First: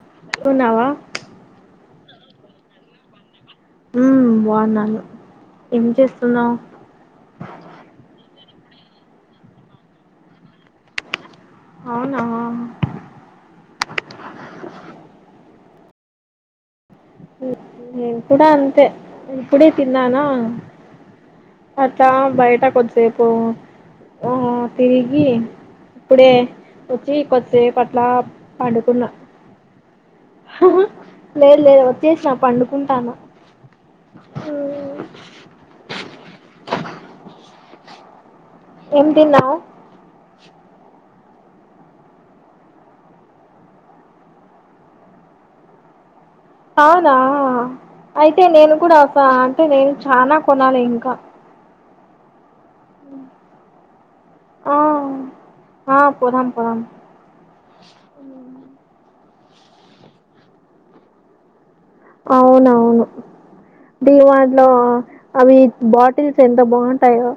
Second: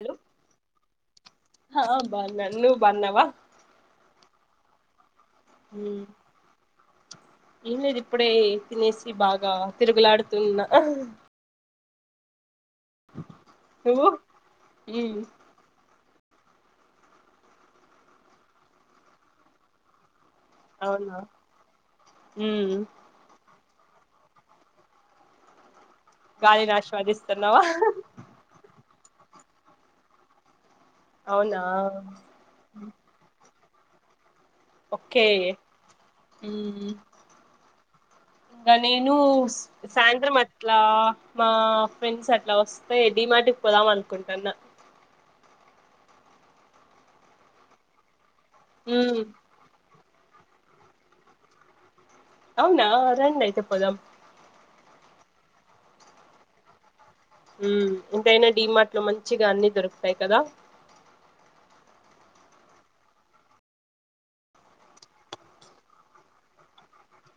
Hello న్నావా ఆ బాన్ననూ నువ్ బాన్నవా హ్మ్ బోన్నాను ఏం మ్మ్. చేస్తున్నావు్ ఏం లేదు ఇప్పుడే తినేసి బాగా తిరుగులాడుతున్న అవునా హము హ్మ్ నేను కుుడా అంతే ఇప్పుడే తిన్ననా అవునా అట్లా బైట మ్మ్. కోచెప్పు ఓహ తిరిగి ఇప్పుడే గాలిని వచ్చి ఆస్వాదిస్తున్నావా కొద్దిసేపు అట్లా పండుకున్న హ హ అవునా చేసిన పండుకుంటాను ఉమ్, ఓకే హ్మ్ ఇంగ ఏం నేను తిన్నావు సాయంత్రం మ అట్లా మా ఫ్రెండ్స్ అట్లా వస్తే డీమాటికి పోదాం అనుకుంటాన్న అవునా అయితే నేను కూడా ఒక మ్మ్. అంటే నేను చానా కొనాలి ఇంకా అవునా రండైతే పోదాం ఆ ఆ పోదాం పోదాం ఉ ఇంకైనా డిమార్ట్ లో మంచిగా అన్ని దొరుకుతాయి కదా అవునవును డి మార్ట్ లో అవి బాటిల్స్ ఎంత బాగుంటాయో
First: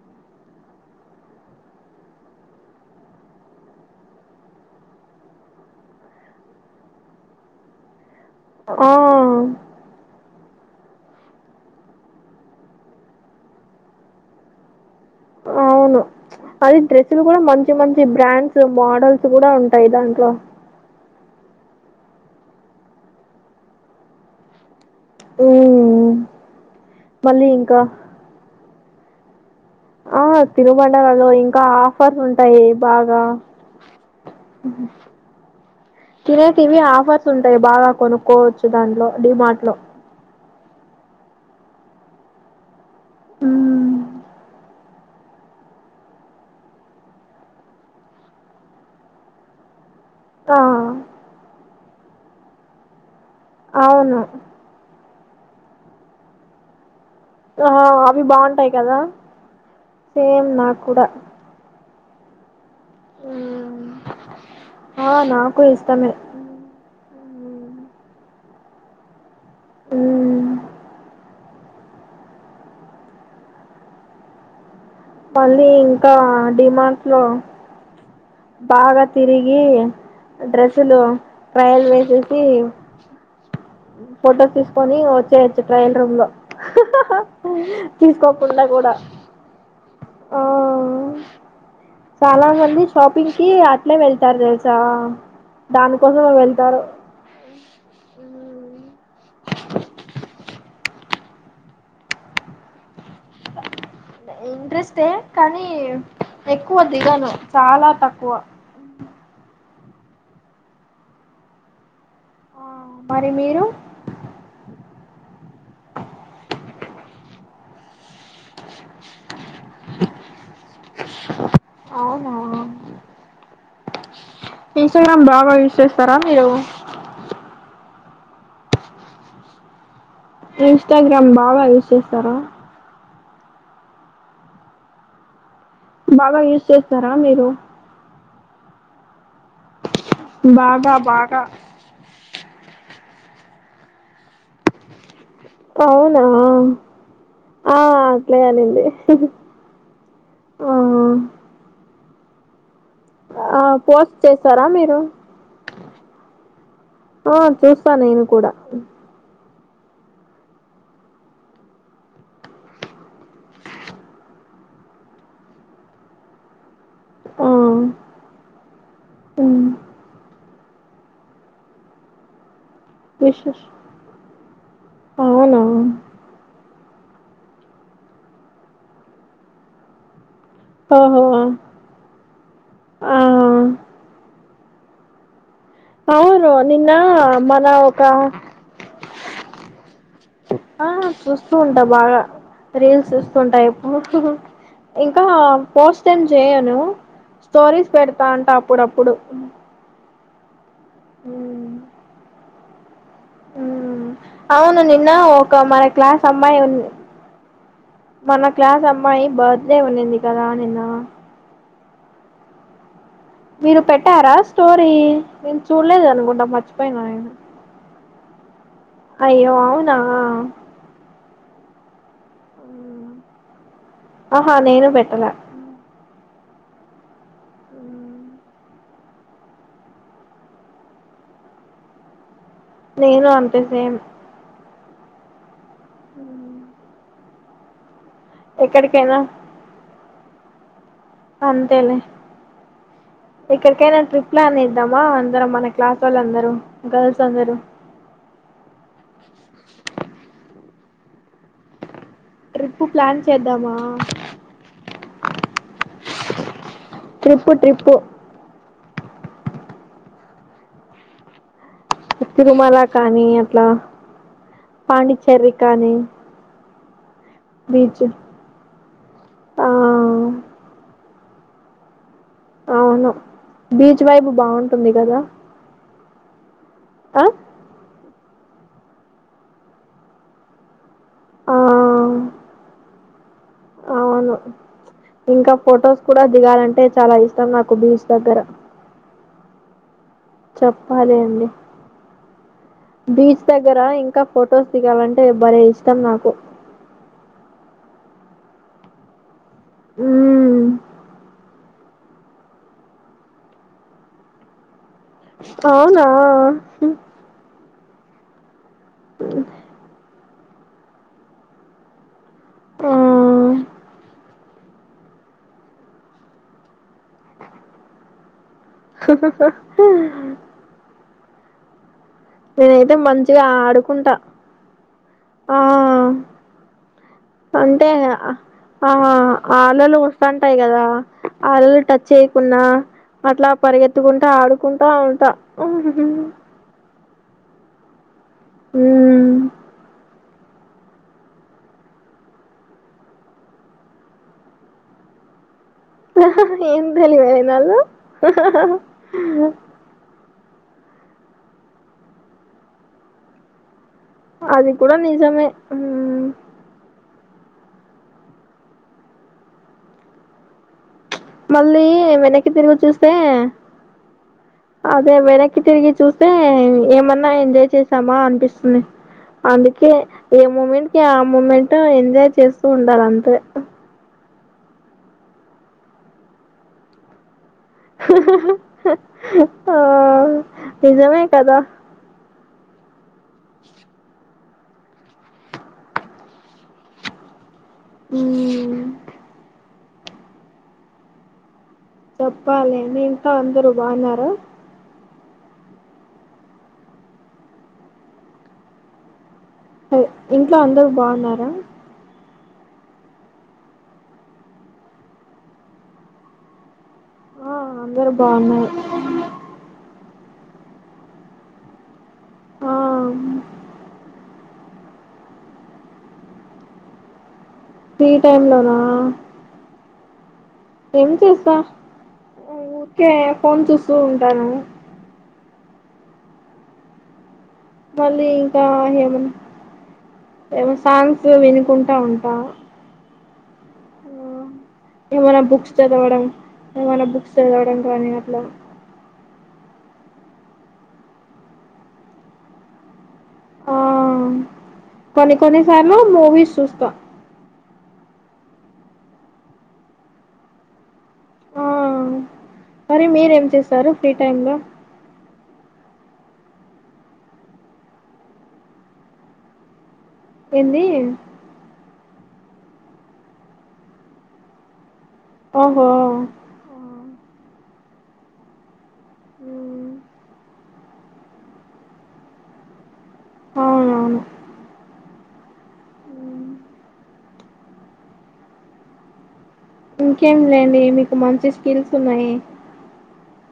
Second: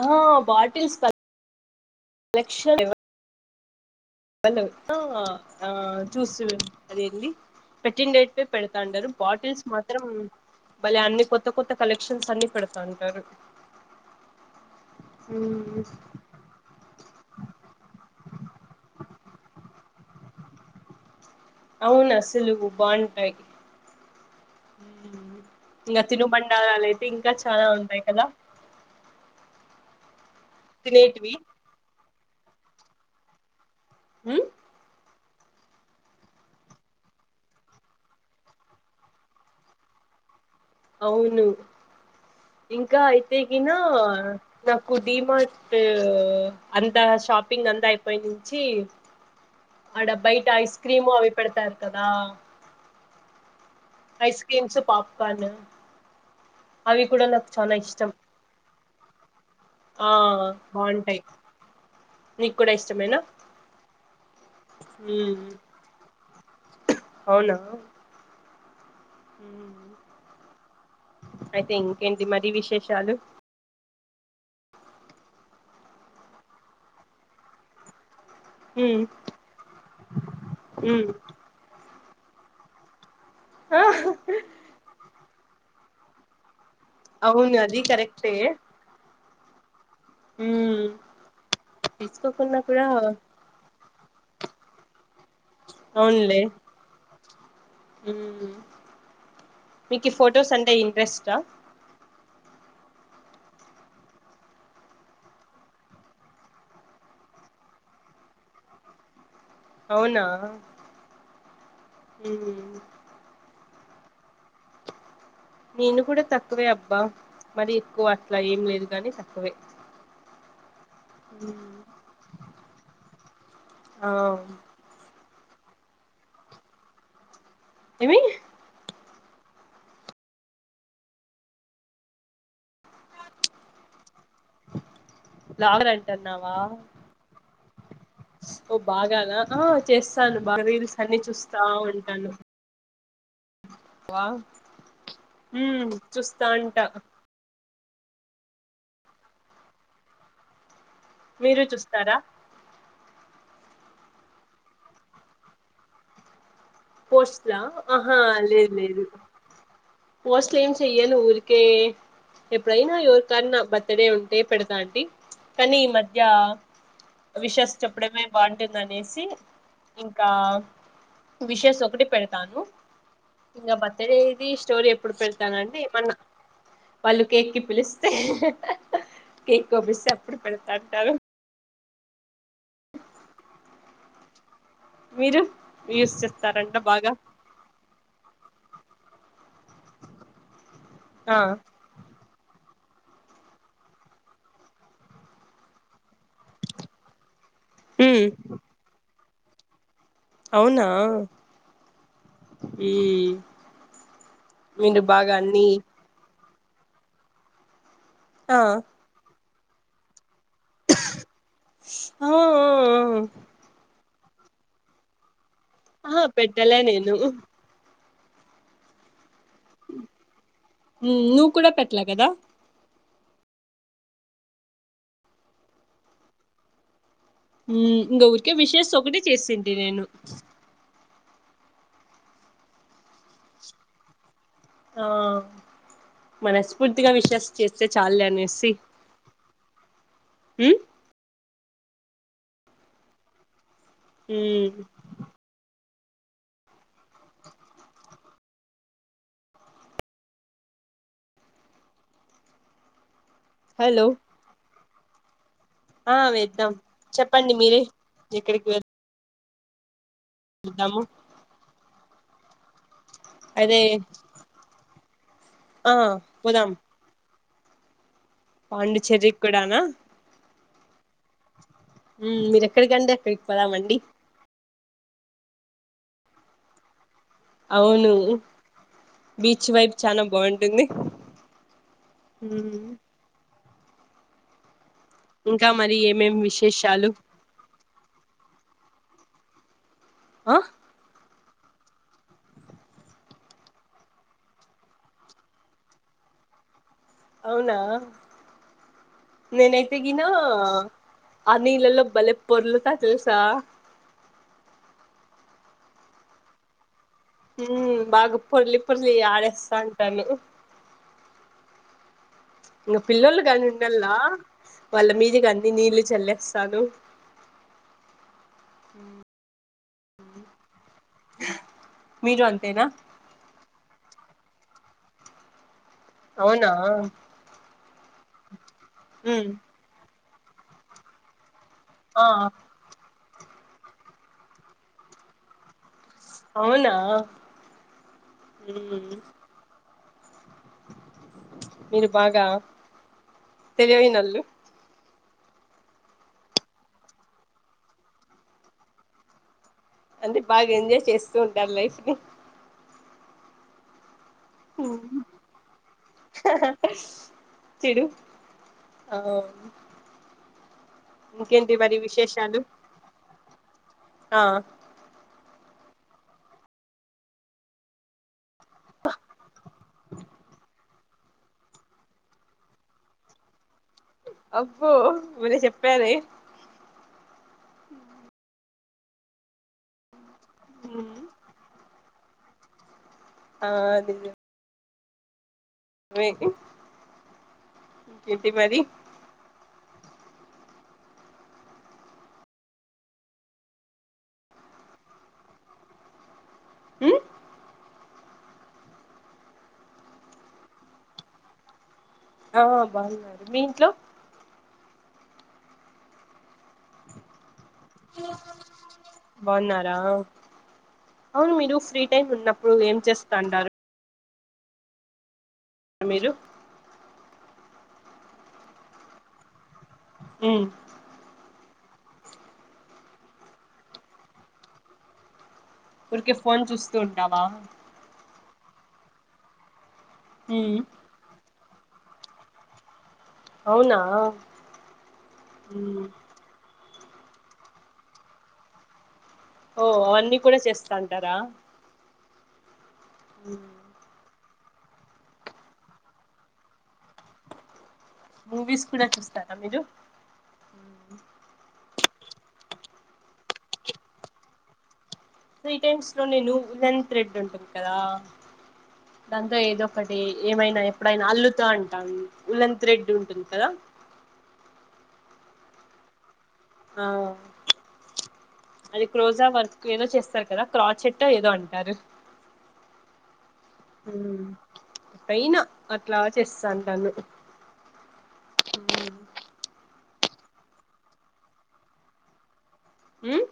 ఆ బాటిల్స్ కలెక్షన్ ల ఆ చూస్తు అదేంది పెట్టిండే ఆ పెడతాంటారు బాటిల్స్ మాత్రం మళ్ళీ అన్ని కొత్త కొత్త కలెక్షన్స్ అన్ని పెడతా ఉంటారు అవును అది డ్రెస్సులు కూడా మంచి మంచి బ్రాండ్స్ మోడల్స్ కూడా ఉంటాయి దాంట్లో అవును అసలు బాంటాయ్ ఇంకా ఉమ్ తినుబండారాలయితే ఇంకా చాలా ఉంటాయి కదా ఆ తినుబండరలలో తినేటివి ఇంకా ఆఫర్లు ఉంటాయి బాగా ఉహు తినేటివి ఆఫర్స్ ఉంటాయి బాగా కొనుక్కోవచ్చు దాంట్లో డిమార్ట్ లో అవును ఇంకా అయితేకిన నా కు డీమార్ట్ అంతా షాపింగ్ అంతా అయిపోయి నుంచి ఆడ బైట ఆ ఐస్ క్రీమ్ అవి పెడతారు కదా అవును ఐస్ క్రీమ్స్ పాప్కార్న్ అవి కూడా నాకు ఆ చాలా ఇష్టం అవి బాగుంటాయి కదా ఆ సేమ్ నాకు కూడా బాగుంటాయి నీకు కూడా ఇష్టమేనా ఉమ్. ఆ నాకు ఇష్టమే అవునా ఉ ఊ అయితే ఇంకేంటి మరీ విశేషాలు మళ్ళీ ఇంకా డిమార్ట్ లో ఉమ్ బాగా తిరిగి డ్రెస్సులు ఉమ్ ట్రయల్ వే చేసి ఆ ఫొటో తీసుకొని వచ్చేయచ్చు ట్రయల్ రూమ్ లో అవును అది తీసుకోకుండా కూడా ఆ ఊ చాలా మంది షాపింగ్ కి అట్లే వెళ్తారు తెల్సా దానికోసమే అవునులే వెళ్తారు మీకు ఫొటోస్ అంటే ఇంట్రెస్టా ఇంట్రెస్టే కానీ ఎక్కువ దిగను చాలా తక్కువ [inaudible] అవునా ఆ ఉమ్ మరి మీరు నేను కూడా తక్కువే అబ్బా మరి ఎక్కువ అట్లా ఏం లేదు గాని తక్కువే [inaudible] ఉ అవునా ఇన్స్టాగ్రామ్ బాగా యూస్ చేస్తారా మీరు ఏమి ఇన్స్టాగ్రామ్ బాగా యూస్ చేస్తారా [inaudible] బాగా అంటున్నావా యూస్ చేస్తారా మీరు బాగానా ఆ చేస్తాను బాగా రీల్స్ అన్ని చూస్తా ఉంటాను వావ్ ఉమ్ అవునా చూస్తా అంటా ఆ అట్లే కానిండి ఇస్తారా ఆ పోస్ట్ చేస్తారా మీరు ఆ పోస్ట్లా చూస్తా ఆహా నేను కూడా లేదు లేదు పోస్ట్ లేం చే్యను ఊరికే ఎప్పుడైనా ఎవరికన్నా బర్త్ డే ఉంటే పెడతా అండి కానీ ఈ మధ్య ఆ విషస్ చెప్పడమే బాగుంటుంది అనేసి ఉమ్, ఇంకా విషేస్ ఒకటిే పెడతాను. విశేష్ ఇంకా బర్త్డేది స్టోరీ ఎప్పుడు అవునా పెడతానంటె మన్న వాళ్ళు కేక్ి పిలిస్తే కేక్ పంపిస్తే అప్పుడు పెడతాంటారు. ఓహో ఆ మీరు యూస్ అవును చేస్తారంట నిన్న బాగా మన ఒక ఆ చూస్తూ ఉంటా బాగా రీల్స్ చూస్తుంట ఇంకా పోస్ట్ ఎమ్ చేయను స్టోరీస్ పెడతా ఉమ్ అంట అప్పుడప్పుడు అవునా ఉమ్ ఉమ్ అవును మీరు నిన్న బాగా ఒక అన్ని మన క్లాస్ అమ్మాయి ఉం మన ఆ క్లాస్ అమ్మాయి బర్త్డే ఉన్నింది కదా నిన్న ఆ ఆ ఆ మీరు పెట్టారా స్టోరీ నేను చూడలేదు ఆహా అనుకుంటా పెట్టలే మర్చిపోయినా నేను అయ్యో అవునా నువ్వు కూడా పెట్టలా కదా ఆహా నేను పెట్టలా ఇంకా ఊరికే విషెస్ ఒకటి చేసింది నేను నేను అంతే సేమ్ ఆ మనస్ఫూర్తిగా విషెస్ చేస్తే చాలు అనేసి ఎక్కడికైనా ఉమ్ అంతేలే ఎక్కడికైనా ట్రిప్ ప్లాన్ ఉమ్ ఏద్దామా అందరం మనకి క్లాస్ వాళ్ళ అందరూ గర్ల్స్ అందరూ ట్రిప్పు ప్లాన్ చేద్దామా హలో ఆ వెద్దాం ట్రిప్పు చెప్పండి మీరే ట్రిప్పు ఎక్కడికి వె వెళ్దమో తిరుమల కానీ అలా పాండిచేరి ఆ కానీ బీచ్ పాండిచేరి ఆ కూడానా ఉమ్ మీరు అవును ఎక్కడికంటే అక్కడికి పోదామండి బీచ్ వైపు బాగుంటుంది కదా ఆ అవును బీచ్ వైపు చానా బాగుంటుంది. ఆ మ్ అవును. ఇంకా మరి ఫొటోస్ కూడా ఏమేం దిగాలంటే విశేషాలు చాలా ఇష్టం నాకు బీచ్ దగ్గర ఆ చెప్పాలి అండి. బీచ్ దగ్గర ఇంకా ఫొటోస్ దిగాలంటే భలే ఇష్టం నాకు. అవునా నేనైతే గినా మ్మ్ అ నీళ్లల్లో బలే పొర్లుతా తెల్సా అవునా హ్మ్ బాగా పొర్లి పొర్లి ఆడేస్తా ఉంటాను. ఆ ఇంగ పిల్లోళ్ళు గా నీళ్లల్లా వాళ్ళ మీదిక్ అన్ని నీళ్లు చల్లేస్తాను. హ హ హా మీరు అంతేనా నేనైతే మంచిగ ఆడుకుంటా. ఆ అవునా? మే ఆ మ్మ్ ఆలల వస్తాటాయి కదా అల టచ్ ఆ చేయకున్నా అట్లా పరిగెత్తుకుంటా, ఆడుకుంటా, ఉంటా. అవునా మ్ మీరు బాగా తెలివైనోళ్ళు. ఏం తెలివైనోళ్ళు? అంటే బాగా ఎంజాయ్ చేస్తూ ఉంటారు లైఫ్ని అది కూడా నిజమే. మ్ తిడు అవున్ మళ్ళీ వెనక్కి విశేషాలు తిరురు చూస్తే ఆ అదే వెనక్ క్కి తిరిగి చూస్తే ఏమన్నా ఎంజాయ్ చేసామా అన్పిస్తుంది. అందుకే ఏ మూమెంట్కి ఆ మూమెంట్ ఎంజాయ్ చేస్తూ ఉండాలంతే అబ్బో భలే చెప్పారే ఆ నిజమే కదా ఆ అదిగ వేకి మ్... చెప్పాలి మీ ఇంట్లో అందరు బాగున్నారు? మ్ హాయ్ ఇంట్లో అందరు బాగున్నారా? ఆ బాగున్నారు, మీ ఇంట్లో? ఆ అందరు బాగున్నారు బావున్నారా అవును మీరు ఫ్రీ టైమ్ ఆ ఉన్నప్పుడు ఏం చేస్తంతాటారు? మీరు? ఫ్రీ టైమ్ లోనా? ఉమ్ ఏం చేస్తా ఊర్కే ఫోన్ చూస్తూ ఉంటాను. ఊర్కే ఫోన్ చూస్తూ ఉంటావా వల్లీ ఇంకా హేమన్ ఉమ్ హేమన్ సాంగ్స్ వినుకుం ఉంటా అవునా ఆ ఏమనా బుక్స్ ఉమ్ చదవడం ఏమైనా బుక్స్ చదవడం కానీ అట్లా ఓ అవన్నీ కూడా చేస్తాంటారా హ ఆ కొన్ని కొన్ని సార్లు మూవీస్ చూస్తాం మూవీస్ కూడా చూస్తారా మీరు ఆ మరి మీరేం చేస్తారు ఫ్రీ టైమ్ లో ఫ్రీ టైమ్స్లో నేను వులేన్ థ్రెడ్ ఉంటుంది కదా దాంతో ఏదో ఓక్కటి ఏమైనా ఏంది ఎప్పుడైనా అల్లుతా అంటాం వులేన్ థ్రెడ్ ఉంటుంది కదా ఓహో ఉమ్, ఆ అది క్లోజ్ఆ వర్క్ ఏదో చేస్తారు కదా క్రా చెట్టో ఏదో అంటారు అవునవును అయినా అట్లా చేస్తాంటనుు ఇంకేం లేండి మీకు మంచి స్కిల్స్ ఉన్నాయి ఉమ్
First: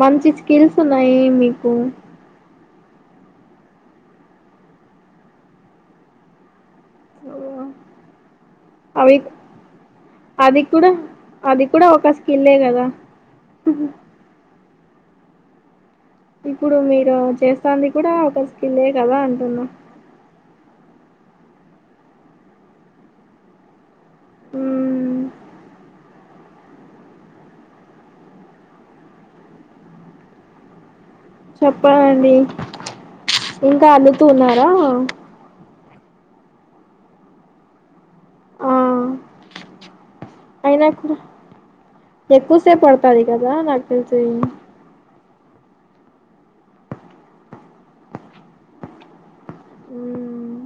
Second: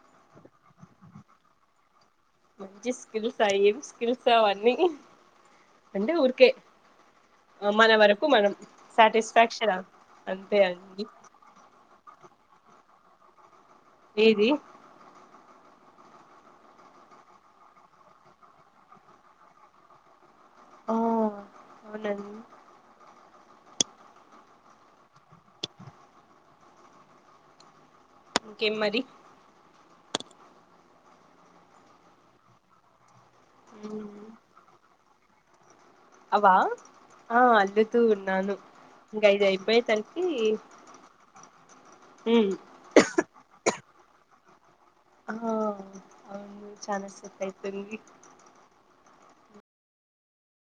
మంచి స్కిల్స్ ఉన్నాయి మీకు మంచి స్కిల్సా ఏమి స్కిల్స్వన్నీ అంటే ఊరికే సో, మన వరకు మనం అవి సాటిస్ఫాక్షన్ అంతే అది కూడా అండి అది కూడా ఒక స్కిల్లే కదా ఏది ఇప్పుడు మీరు చేస్తాంది కూడా ఒక స్కిల్లే కదా అంటున్నా ఆ అవునండి అమ్ ఇంకేం మరి చెప్పాలండి ఇంకా అల్లుతున్నారా అవా ఆ అల్లుతూ ఉన్నాను ఇంక ఐదు అయిపోయి తన్ అయినాకు ఉమ్ ఎక్కువసేపు పడతది కదా నాకు తెల్సి ఆ అవునూ చాలాసేపైతుంది ఉమ్మ్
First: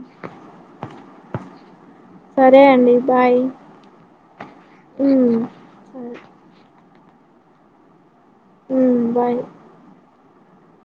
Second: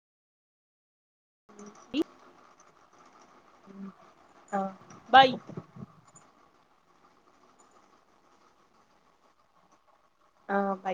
ఇ సరే అండి బాయ్ ఆ బాయ్ సరే ఉ బాయ్ ఆ బయ్